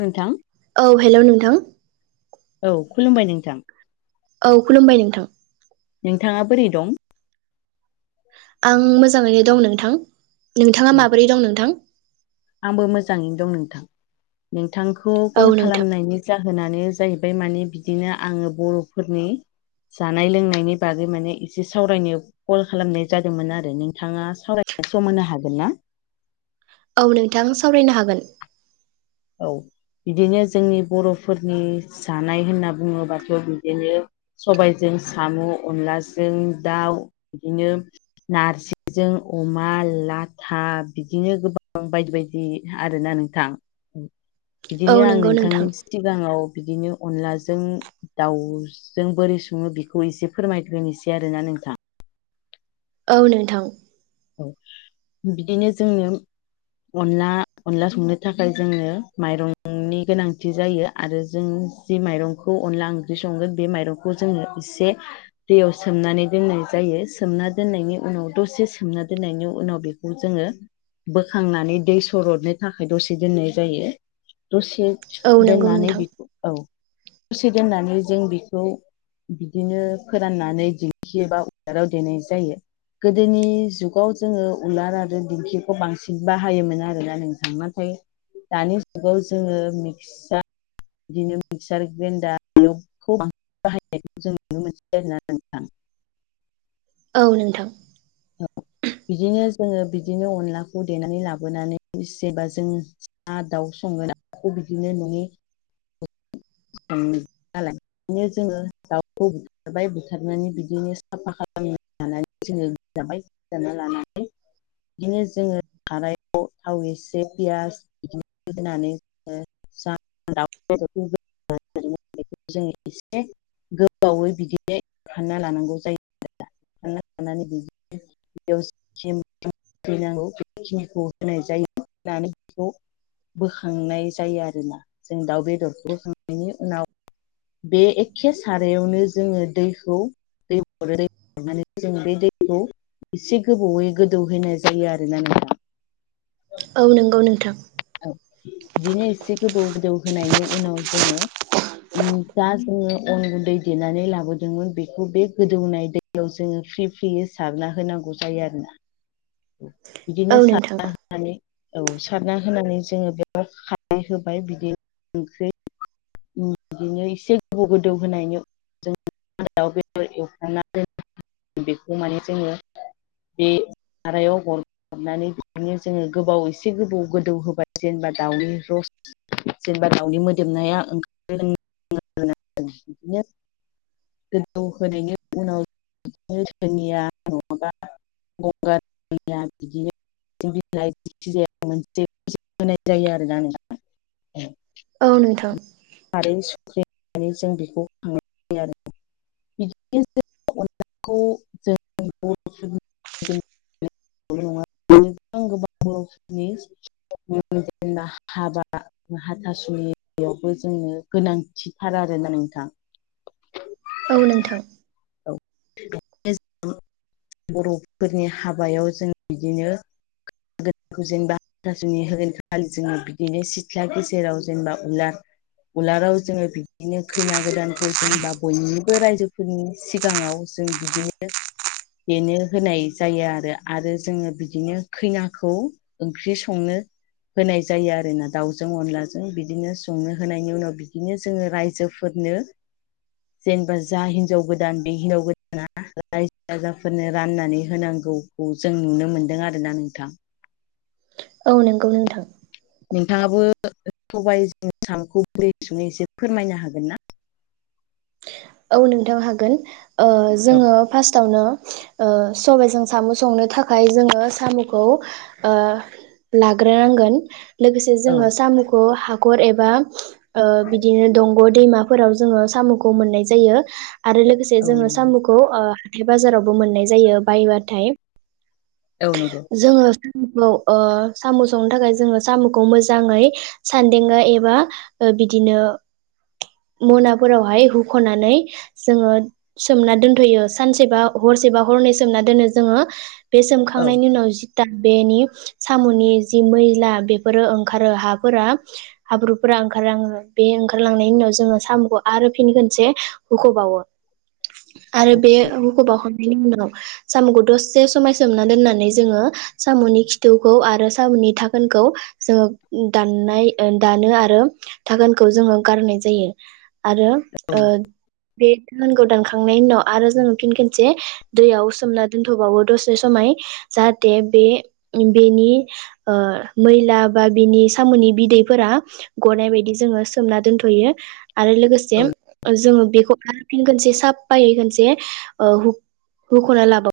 नोंथां औ हेलौ नोंथां औ खुलुमबाय नोंथां औ खुलुमबाय नोंथां नोंथाङा बोरै दं आं मोजाङैनो दं नोंथां औ नोंथाङा माबोरै दं नोंथां आंबो मोजाङैनो दं नोंथां नोंथांखौ औ कल नोंथां खालामनायनि जाहोनानो जाहैबाय माने बिदिनो आङो बर'फोरनि जानाय लोंनायनि बागै माने एसे सावरायनो कल खालामनाय जादोंमोन आरो नोंथाङा सावरायनाय सम होनो हागोन ना औ नोंथां सावरायनो हागोन औ बिदिनो जोंनि बर'फोरनि जानाय होनना बुङोबाथ' बिदिनो सबायजों साम' अनलाजों दाउ बिदिनो नारजिजों अमा लाथा बिदिनो गोबां बायदि बायदि बि आरोना नोंथां औ बिदिनो आं नंगौ नोंथां नोंथांनि सिगाङाव बिदिनो अनलाजों दाउजों बोरै सङो बेखौ एसे फोरमायग्रोनोसै आरोना नोंथां औ नोंथां औ बिदिनो जोंनो अनला अनला संनो थाखाय जोंनो माइरंनि गोनांथि जायो आरो जों जि माइरंखौ अनला ओंख्रि संगोन बे माइरंखौ जोङो एसे दैयाव सोमनानै दोननाय जायो सोमना दोननायनि उनाव दसे सोमना दोननायनि उनाव बेखौ जोङो बोखांनानै दै सरदनो थाखाय दसे दोननाय जायो दसे औ नंगौ दोननानै नोंथां बेखौ औ दसे दोननानै जों बेखौ बिदिनो फोराननानै दिंखिबा उलाराव देनाय जायो गोदोनि जुग आव जोङो उलार आरो दिंखिखौ बांसिन बाहायोमोन आरोना नोंथां नाथाय दानि जुगाव जोङो मिक्सार बिदिनो मिक्सार ग्रेन्डार बेखौसि बाहायनायखौ जों नुनो मोन आरोना नोंथां औ नोंथां औ बिदिनो जोङो बिदिनो अनलाखौ देनानै लाबोनानै जेनेबा जोंङो ना दाउ संगोना खौ बिदिनो नङि [unintelligible] नालाय बिदिनो जोङो दाउखौ बाय बुथारनानै बिदिनो साफा खालामनानै जोङो जाबाय। जाना लानानै बिदिनो जोङो खानायाव थाव एसे पियास बिदि होनानै जोङो [unintelligible] गोबावै बिदिनो खानना लानांगौ जायो [unintelligible] नांगौ बेखिनिखौ होनाय जायो होनानै बेखौ बोखांनाय जायो आरोना जों दाउ बेदरखौ बोखांनायनि उनाव बे एखे सारायावनो जोङो दैखौ [unintelligible] जोङो बे दैखौ एसे गोबावयै गोदौहैाय जायो आर ना नों औ नोंगौ नोंथां औ बिदिनो एसे गोदौ गोदौ होनायनि उनाव जोङो उम जा जोङो अन गुन्दै देनानै लाबोदोंमोन बेखौ बे गोदौनाय दै नाव जोङो फ्रि फ्रियै सारना होनांगौ जायो आरोना बिदिनो औ नोंथां सारना होनानै औ सारना होनानै जोङो बेयाव खारै होबाय बिदिनो ओंख्रि बिदिनो एसे गोबौ गोदौ होनायनि जों [unintelligible] एवखांना दोनो बेखौ माने जोङो बे सारायाव गराबनानै बिदिनो जोङो गोबाव एसे गोबाव गोदौ होबाय जेनेबा दाउनि रस जेनेबा दाउनि मोदोमनाया ओं [inaudible] [unintelligible] गोजौ होनायनि उनाव बिदिनो सोरोनिया नङाबा गंगार दुन्दिया बिदिनो [unintelligible] [inaudible] होनाय जायो आरो नोंथां औ नोंथां। खारै सुख्रि होननानै जों बेखौ खांनाय जायो आरो बिदिनो [unintelligible] [inaudible] [unintelligible] [inaudible] जेनब हाबा हाथासुनि जोंनो गोनांथिथार आरोना नोंथां। औ नोंथां। औ [inaudible] बर'फोरनि हाबायाव जों बिदिनो जेनेबा जुनि होगोन खा खालि जोङो बिदिनो सिथ्ला गेजेराव जेनेबा उलार उलाराव जोङो बिदिनो खैना गोदानखौ जेनबा बयनिबो रायजो फोरनि सिगाङाव जों बिदिनो बेनो होनाय जायो आरो आरो जोङो बिदिनो खैनाखौ ओंख्रि संनो होनाय जायो आरोना दाउजों अनलाजों बिदिनो संङो। होनायनि उनाव बिदिनो जोङो रायजोफोरनो जेनेबा जा हिनजाव गोदान बे हिनजाव गोदाना रायजो राजाफोरनो राननानै होनांगौ खौ जों नुनो मोनदों आरोोना नोंथां। औ नंगौ नोंथां। नोंथाङाबो सबायाइ सामखौ बुरै सुङै एसे फोरमायनो हागोन ना? औ नोंथां हागोन। औ जोङो फार्स्टआवनो औ सबायजों साम' संनो थाखाय जोङो साम'खौ ओ लाग्रोनांगोन लोगोसे औ जोङो साम'खौ हाखर एबा ओ बिदिनो दंग' दैमा फोराव जोङो साम'खौ मोननाय जायो आरो लोगोसे औ जोङो साम'खौ ओ हाथाइ बाजारावबो मोननाय जायो बायबाथाय औ नंगौ। जोङो साम'खौ साम' संनो थाखाय जोङो साम'खौ मोजाङै सानदेंगा एबा बिदिनो मोनाफोरावहाय होुख'नानै जोङो सोमना दोनथ'यो सानसेबा हरसेबा हरनै सोमना दोनो जोङो बे सोम औ थांनायनि उनाव जि दा बेनि साम'नि जि मैला बेफोरो ओंखारो हाफोरा हाब्रुफोरा ओंखारलाङो बे ओंखारलांनायनि उनाव जोङो साम'खौ आरो फिनि खनसे हुख'बावो [inaudible] आरो बे हुखबावखांनायनि उनाव साम'खौ दसेसे समाय सोमना दोननानै नानै जोङो साम'नि खिथौखौ आरो साम'नि थाखोनखौ जोङो दाननाय दानो आरो थाखोनखौ जोङो गारनाय जायो। आरो ओ बे दाहानखौ दानखांनायनि उनाव आरो जों फिन खनसे दैयाव सोमना दोनथ'बावो दसे समाय जाहाथे बे बेनि ओ मैला बा बिनि साम'नि बिदैफोरा गनाय बायदि जोङो सोमना दोनथ'यो आरो लोगोसे औ जोङो बेखौ आ खनसे साफायै खोनसे हुख'ना लाबो